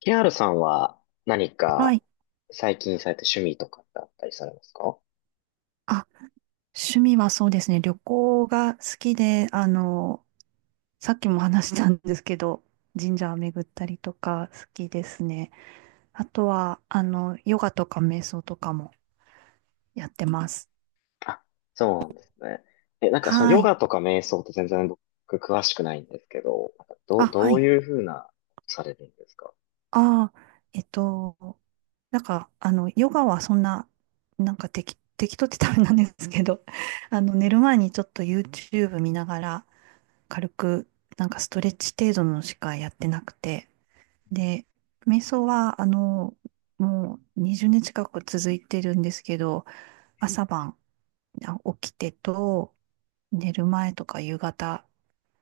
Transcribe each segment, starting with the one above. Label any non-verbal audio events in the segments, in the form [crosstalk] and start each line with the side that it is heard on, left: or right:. left: ケーアールさんは何
right: は
left: か
right: い。
left: 最近された趣味とかってあったりされますか？
right: あ、趣味はそうですね。旅行が好きで、さっきも話したんですけど、神社を巡ったりとか好きですね。あとは、ヨガとか瞑想とかもやってます。
left: あ、そうなんですね。なんかその
right: は
left: ヨ
right: い。
left: ガとか瞑想って全然僕詳しくないんですけど、なんか
right: あ、は
left: どう
right: い。
left: いうふうな、されるんですか？
right: ああ、えっと、なんか、ヨガはそんな、なんか適当ってダメなんですけど、[laughs] 寝る前にちょっと YouTube 見ながら、軽く、なんかストレッチ程度のしかやってなくて、で、瞑想は、もう20年近く続いてるんですけど、朝晩起きてと、寝る前とか夕方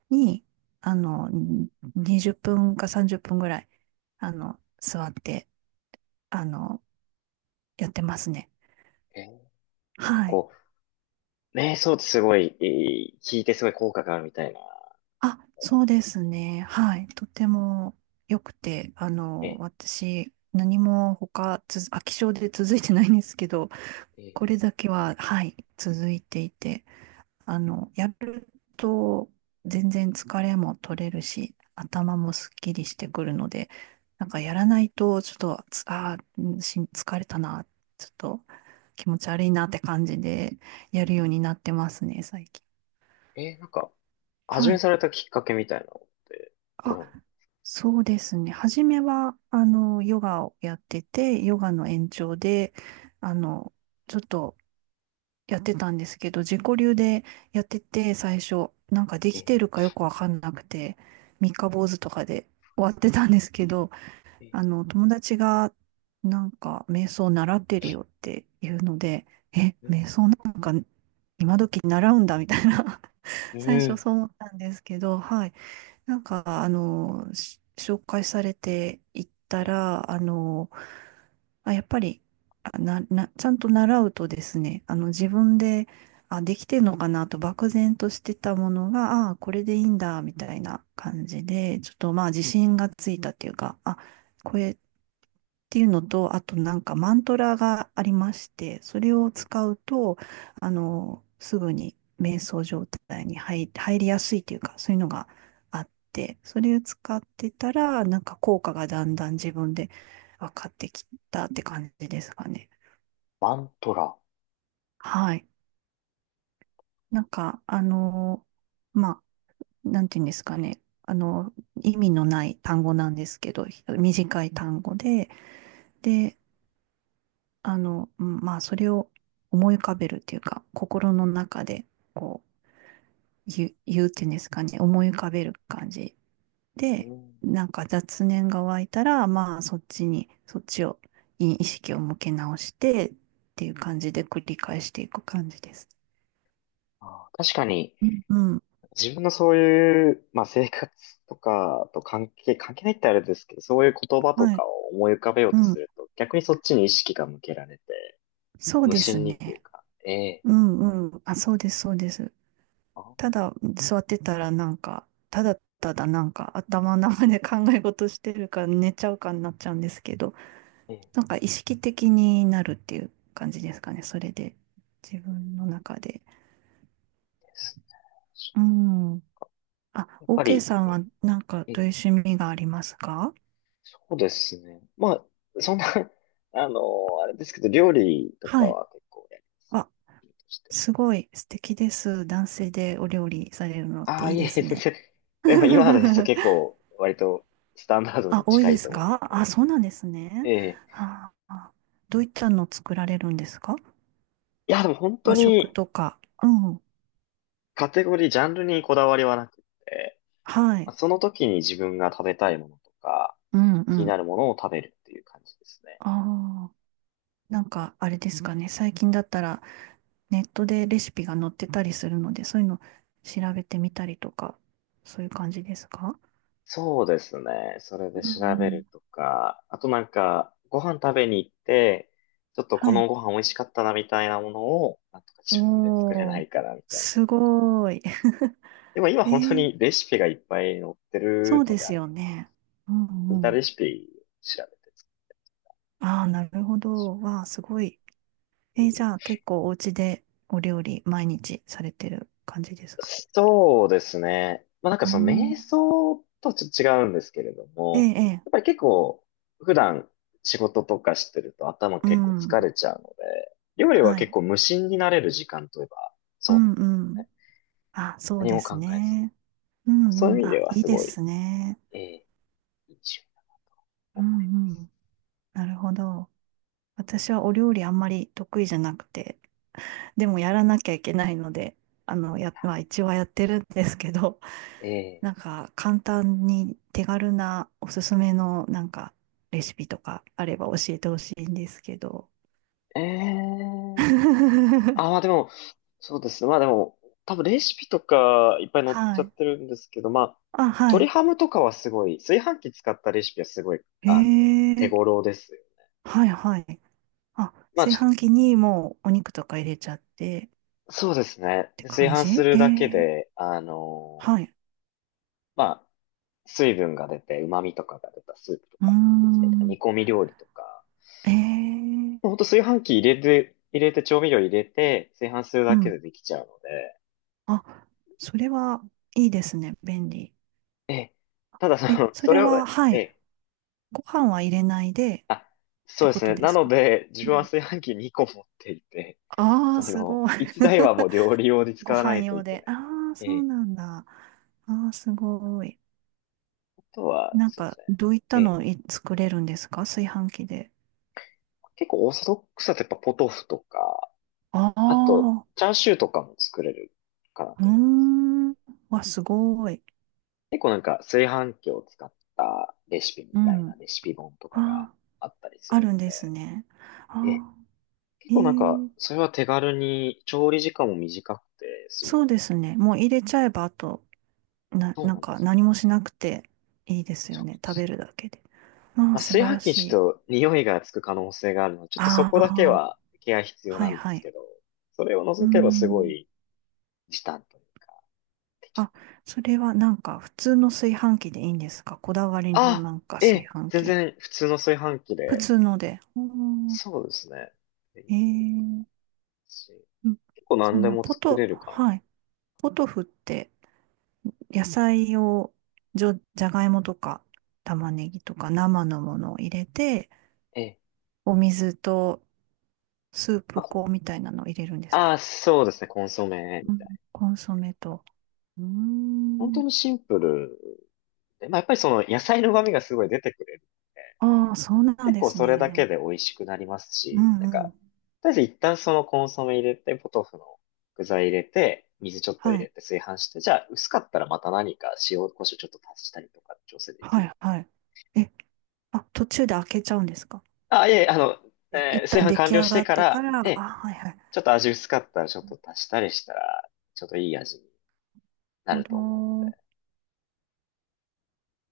right: に、あの、20分か30分ぐらい、座って、あの、やってますね。
left: えーなんか
right: はい。
left: こう、瞑想ってすごい、聞いてすごい効果があるみたいな。
right: あ、そうですね。はい。とても良くて、
left: え
right: 私、何も飽き性で続いてないんですけど、
left: ー、
right: こ
left: え
right: れだけは、はい、続いていて、やると全然疲れも取れるし、頭もすっきりしてくるので、なんかやらないと、ちょっと、つあーうんし疲れたな、ちょっと気持ち悪いなって感じでやるようになってますね、最近。
left: なんか、始
right: は
left: め
right: い。
left: されたきっかけみたいなのって、どう
right: あ、
left: なの？
right: そうですね。初めは、ヨガをやってて、ヨガの延長で、あの、ちょっとやってたんですけど、自己流でやってて、最初、なんかできてる
left: え
right: かよくわかんなくて、三日坊主とかで終わってたんですけど、
left: ー、え
right: 友達が、なんか、瞑想習ってるよっていうので、え、
left: ー、
right: 瞑想なんか今時習うんだみたいな [laughs]
left: うん、
right: 最
left: う
right: 初
left: ん、
right: そう思ったんですけど、はい。なんか、紹介されていった
left: え
right: ら、あ、やっぱり、あな、な、ちゃんと習うとですね、自分で、あ、できてんのかなと漠然としてたものが、あ、これでいいんだ、みたいな感じで、ちょっとまあ自信がついたっていうか、あ、これっていうのと、あとなんかマントラがありまして、それを
left: ー、えー
right: 使うと、すぐに瞑想状態に入りやすいというか、そういうのがあって、それを使ってたら、なんか効果がだんだん自分で分かってきたって感じですかね。
left: マントラ。
right: はい。なんか、まあ、なんていうんですかね。意味のない単語なんですけど、短い単語で、で、うんまあ、それを思い浮かべるっていうか、心の中で、こう、言うっていうんですかね、思い浮かべる感じ
left: う
right: で、
left: ん、
right: なんか雑念が湧いたら、まあそっちに、そっちを、に意識を向け直してっていう感じで繰り返していく感じです。
left: あー確かに、
right: うんうん、
left: 自分のそういう、まあ、生活とかと関係ないってあれですけど、そういう言葉と
right: は
left: か
right: い。
left: を思い浮かべよう
right: う
left: とす
right: ん。
left: ると、逆にそっちに意識が向けられて、
right: そう
left: 無
right: です
left: 心にっていう
right: ね。
left: か、ええ。
right: うんうん。あ、そうです、そうです。
left: あ、
right: ただ座ってたらなんか、ただただなんか頭の中で考え事してるか寝ちゃうかになっちゃうんですけど、
left: ええ、
right: なんか意識的になるっていう感じですかね。それで、自
left: うん
right: 分の中で。
left: です
right: うん。
left: ね、
right: あ、
left: やっぱ
right: OK
left: り、
right: さんは
left: え
right: なんかど
left: え、
right: ういう趣味がありますか？
left: そうですね。まあ、そんな、[laughs] あの、あれですけど、料理とか
right: はい。
left: は結構やります。
right: あ、
left: 料理として、
right: すごい素敵です。男性でお料理されるのっ
left: あ
right: て
left: あ、
right: いい
left: いえ
right: で
left: いえ、
right: す
left: 全
right: ね。
left: 然。
right: [laughs]
left: でも今のですと結構、割とスタンダード
right: あ、
left: に
right: 多い
left: 近
right: で
left: い
right: す
left: と思
right: か？
left: う。
right: あ、そうなんですね。
left: ええ、
right: ああ、どういったの作られるんですか？
left: いや、でも本当
right: 和食
left: に、
right: とか。うん。
left: カテゴリー、ジャンルにこだわりはなくて、
right: は
left: ま
right: い。
left: あその時に自分が食べたいものとか、
right: うんう
left: 気にな
right: ん。
left: るものを食べるっていう感じですね。
right: ああ、なんかあれですかね。最近だったらネットでレシピが載ってたりするので、そういうの調べてみたりとか、そういう感じですか？
left: そうですね。それ
right: う
left: で
right: ん
left: 調
right: う
left: べる
right: ん。
left: とか、あとなんか、ご飯食べに行って、ちょっとこ
right: は
left: の
right: い。
left: ご飯美味しかったなみたいなものを、なんとか自分で作れな
right: おー、
left: いかなみたいな
right: す
left: の。
right: ごい。[laughs]
left: でも今
right: え
left: 本当
right: ー、
left: にレシピがいっぱい載って
right: そ
left: る
right: う
left: の
right: で
left: であ
right: す
left: り
right: よ
left: がたい。
right: ね。うん
left: 似
right: う
left: た
right: ん。
left: レシピ調べて作
right: ああ、なるほど。わあ、すごい。じ
left: る。
right: ゃあ結構お家でお料理毎日されてる感じですか？
left: そうですね。まあなんか
right: う
left: その瞑
right: ん。
left: 想とちょっと違うんですけれど
right: ええ、
left: も、
right: ええ、
left: やっぱり結構普段仕事とかしてると頭
right: う
left: 結構疲
right: ん。
left: れちゃうので、料理は
right: は
left: 結
right: い。
left: 構無心になれる時間といえば
right: う
left: そうなん
right: ん
left: です
right: う
left: よ
right: ん。
left: ね。
right: あ、そう
left: 何
right: で
left: も
right: す
left: 考えず。
right: ね。う
left: そう
right: んう
left: いう意
right: ん。
left: 味で
right: あ、
left: は
right: いい
left: す
right: で
left: ごい、
right: すね。
left: ええいい趣味だ。
right: うんうん。なるほど。私はお料理あんまり得意じゃなくて、でもやらなきゃいけないので、まあ一応はやってるんですけど、[laughs] なん
left: え
right: か簡単に手軽なおすすめのなんかレシピとかあれば教えてほしいんですけど。
left: え、ええ、
right: [laughs]
left: あ、まあでも、そうですね。まあでも、多分レシピとかいっぱい載っち
right: は
left: ゃ
right: い。
left: ってるんですけど、まあ、
right: あ、は
left: 鶏
right: い。
left: ハムとかはすごい、炊飯器使ったレシピはすごい、
right: へ
left: あの、手
right: え、
left: 頃ですよ。
right: はいはい。あ、
left: まあ、
right: 炊飯器にもうお肉とか入れちゃってっ
left: そうですね。
right: て
left: で炊
right: 感
left: 飯す
right: じ？え
left: るだけ
right: え、
left: で、
right: はい。
left: まあ、水分が出て、旨味とかが出たスープと
right: うー
left: かにできたりとか、
right: ん。
left: 煮込み料理とか、
right: ええ、
left: もうほんと炊飯器入れて、調味料入れて、炊飯する
right: う
left: だけ
right: ん。
left: でできちゃうので、
right: あ、それはいいですね。便利。
left: ええ、ただそ
right: え、
left: の、
right: そ
left: そ
right: れ
left: れを、
right: は、
left: え
right: はい。
left: え、
right: ご飯は入れないでっ
left: あ、そう
right: て
left: で
right: こ
left: す
right: と
left: ね。
right: で
left: な
right: す
left: の
right: か？
left: で、自
right: う
left: 分は
right: ん。
left: 炊飯器2個持っていて、
right: ああー、
left: そ
right: す
left: の、
right: ごい。
left: 1台はもう
right: [laughs]
left: 料理用に
right: ご
left: 使わな
right: 飯
left: いと
right: 用
left: いけ
right: で。
left: ない。
right: ああ、
left: え
right: そう
left: え、
right: なんだ。ああ、すごい。
left: あとは、
right: なん
left: そうで
right: か、
left: すね。
right: どういった
left: ええ、
right: のを作れるんですか？炊飯器で。
left: 結構オーソドックスだとやっぱポトフとか、
right: あ
left: あと、
right: あ、
left: チャーシューとかも作れるかな
right: うー
left: と思います。
right: ん。わ、すごい。
left: 結構なんか炊飯器を使ったレシピみ
right: う
left: たい
right: ん。
left: なレシピ本とかが
right: ああ、
left: あったりす
right: あ
left: る
right: るん
left: の
right: ですね。
left: で、ええ、
right: ああ、
left: 結
right: え
left: 構なんか、
right: え、
left: それは手軽に調理時間も短くて済むの。
right: そうですね。もう入れちゃえば、あと、
left: そう
right: な
left: な
right: ん
left: んで
right: か
left: す。
right: 何もしなくていいですよね。食べるだけで。あ
left: ま
right: あ、
left: あ、
right: 素
left: 炊
right: 晴
left: 飯
right: ら
left: 器に
right: し
left: ち
right: い。
left: ょっと匂いがつく可能性があるので、ちょっとそ
right: あ
left: こだけ
right: あ。
left: はケア必要
right: は
left: な
right: い
left: んで
right: は
left: す
right: い。
left: けど、それを
right: うー
left: 除けばすご
right: ん。
left: い時短というか、できる
right: あ、
left: かな。
right: それはなんか普通の炊飯器でいいんですか？こだわりの
left: あ、
right: なんか
left: え
right: 炊
left: え、
right: 飯
left: 全
right: 器？
left: 然普通の炊飯器
right: 普
left: で、
right: 通ので。おー、
left: そうですね。い
right: え
left: い
right: ー、
left: し
right: うん、
left: 結構
right: そ
left: 何で
right: の
left: も
right: ポ
left: 作
right: ト、
left: れるかな。
right: はい。ポトフって野菜を、じゃがいもとか玉ねぎとか生のものを入れて、
left: ええ。
right: お水とスー
left: あ、
right: プ
left: こ
right: 粉みたいなのを入れるんですか？
left: あ、そうですね。コンソメみ
right: うん。
left: たいな。
right: コンソメと。うー
left: 本当
right: ん。
left: にシンプルで。まあ、やっぱりその野菜の旨味がすごい出てくれる。
right: ああ、そうなん
left: 結
right: で
left: 構
right: す
left: それだけ
right: ね。
left: で美味しくなります
right: う
left: し、なん
right: んう
left: か、
right: ん。
left: とりあえず一旦そのコンソメ入れて、ポトフの具材入れて、水ちょっと入
right: は
left: れ
right: い。
left: て炊飯して、じゃあ薄かったらまた何か塩、胡椒ちょっと足したりとか調整でき
right: は
left: る。
right: いはい。え、あ、途中で開けちゃうんですか？
left: あ、いえいえ、あの、
right: え、一
left: 炊
right: 旦
left: 飯
right: 出
left: 完
right: 来
left: 了
right: 上
left: し
right: が
left: て
right: っ
left: か
right: てか
left: ら、
right: ら？
left: え
right: あ、
left: え、
right: はいはい。
left: ちょっと味薄かったらちょっと足したりしたら、ちょっといい味にな
right: な
left: る
right: る
left: と思うの
right: ほど。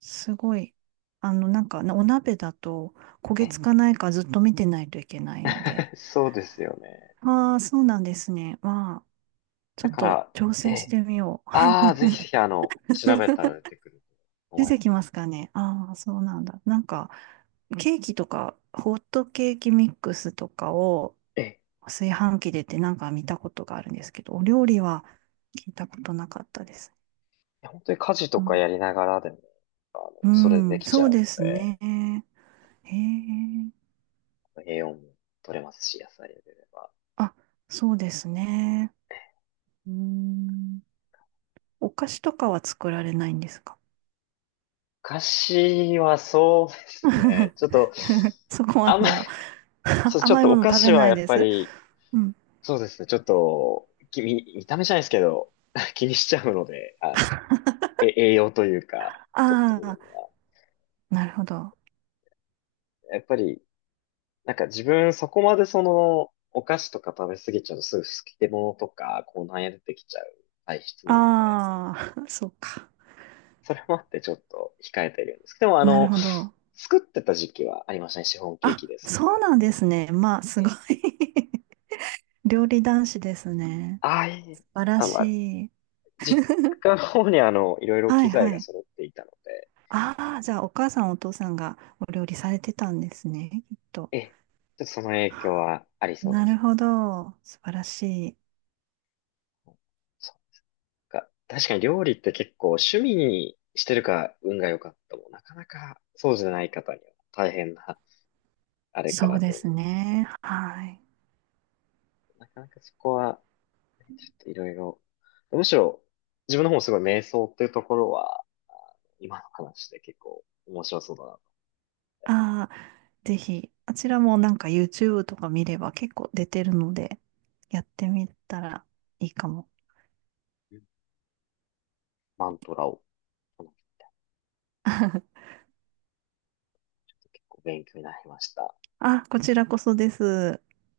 right: すごい。なんか、お鍋だと焦げ
left: で。
right: つかないかずっと見てないといけないので。
left: え、[laughs] そうですよね。
right: ああ、そうなんですね。まあ、ち
left: だ
right: ょっ
left: か
right: と
left: ら、
right: 挑
left: え
right: 戦し
left: え、
right: てみよう。
left: ああ、ぜひぜひあの、調べた
right: [laughs]
left: ら出てくると
right: 出
left: 思い
right: て
left: ます。
right: きますかね。ああ、そうなんだ。なんか、ケーキとか、ホットケーキミックスとかを、
left: ええ、
right: 炊飯器でってなんか見たことがあるんですけど、お料理は聞いたことなかったです。
left: 本当に家事と
right: う
left: か
right: ん、
left: やりながらでも、あの、
right: う
left: それでで
right: ん、
left: きち
right: そ
left: ゃ
right: う
left: うの
right: ですね。へえ。
left: で、栄養も取れますし、野菜でれば。
right: あ、そうですね。うん。お菓子とかは作られないんですか？
left: お菓子はそうですね。ちょっと、
right: [laughs] そこま
left: あんま
right: で
left: り、
right: は [laughs]
left: そう、ちょっ
right: 甘い
left: とお
right: もの
left: 菓
right: 食べ
left: 子は
right: ない
left: やっ
right: で
left: ぱ
right: す。
left: り、
right: うん。
left: そうですね。ちょっと、見た目じゃないですけど、[laughs] 気にしちゃうので、あの、え、栄養というか、と
right: あ
left: ころ
right: あ、なるほど。あ
left: が。やっぱり、なんか自分そこまでその、お菓子とか食べ過ぎちゃうとすぐ好き出物とか、こうなんや出てきちゃう体質なので
right: あ、[laughs] そうか。
left: それもあってちょっと控えてるんですけど、でもあ
right: なる
left: の、
right: ほど。
left: 作ってた時期はありましたね。シフォンケー
right: あ、
left: キですとか。
right: そうなんですね。まあ、す
left: え
right: ご
left: え、
right: い [laughs] 料理男子ですね。
left: ああ、いい。
right: 素晴ら
left: あ、まあ、
right: しい。
left: 実家の方にあの、いろいろ
right: は
left: 機
right: い
left: 材
right: は
left: が
right: い。
left: 揃っていたので、
right: ああ、じゃあお母さんお父さんがお料理されてたんですね、きっと。
left: ええ、ちょっとその影響はありそうで
right: なる
left: す
right: ほど。素晴らしい。
left: ね。そっか。確かに料理って結構趣味にしてるか運が良かったもなかなかそうじゃない方には大変なあれか
right: そう
left: な
right: で
left: と思う。
right: すね。はい。
left: なかなかそこはちょっといろいろ。むしろ、自分の方もすごい瞑想っていうところは、あの今の話で結構面白そうだなと。
right: ああ、ぜひ、あちらもなんか YouTube とか見れば結構出てるので、やってみたらいいかも。
left: うん、マントラを唱えて結構勉強になりました。
right: あ、こちらこそです。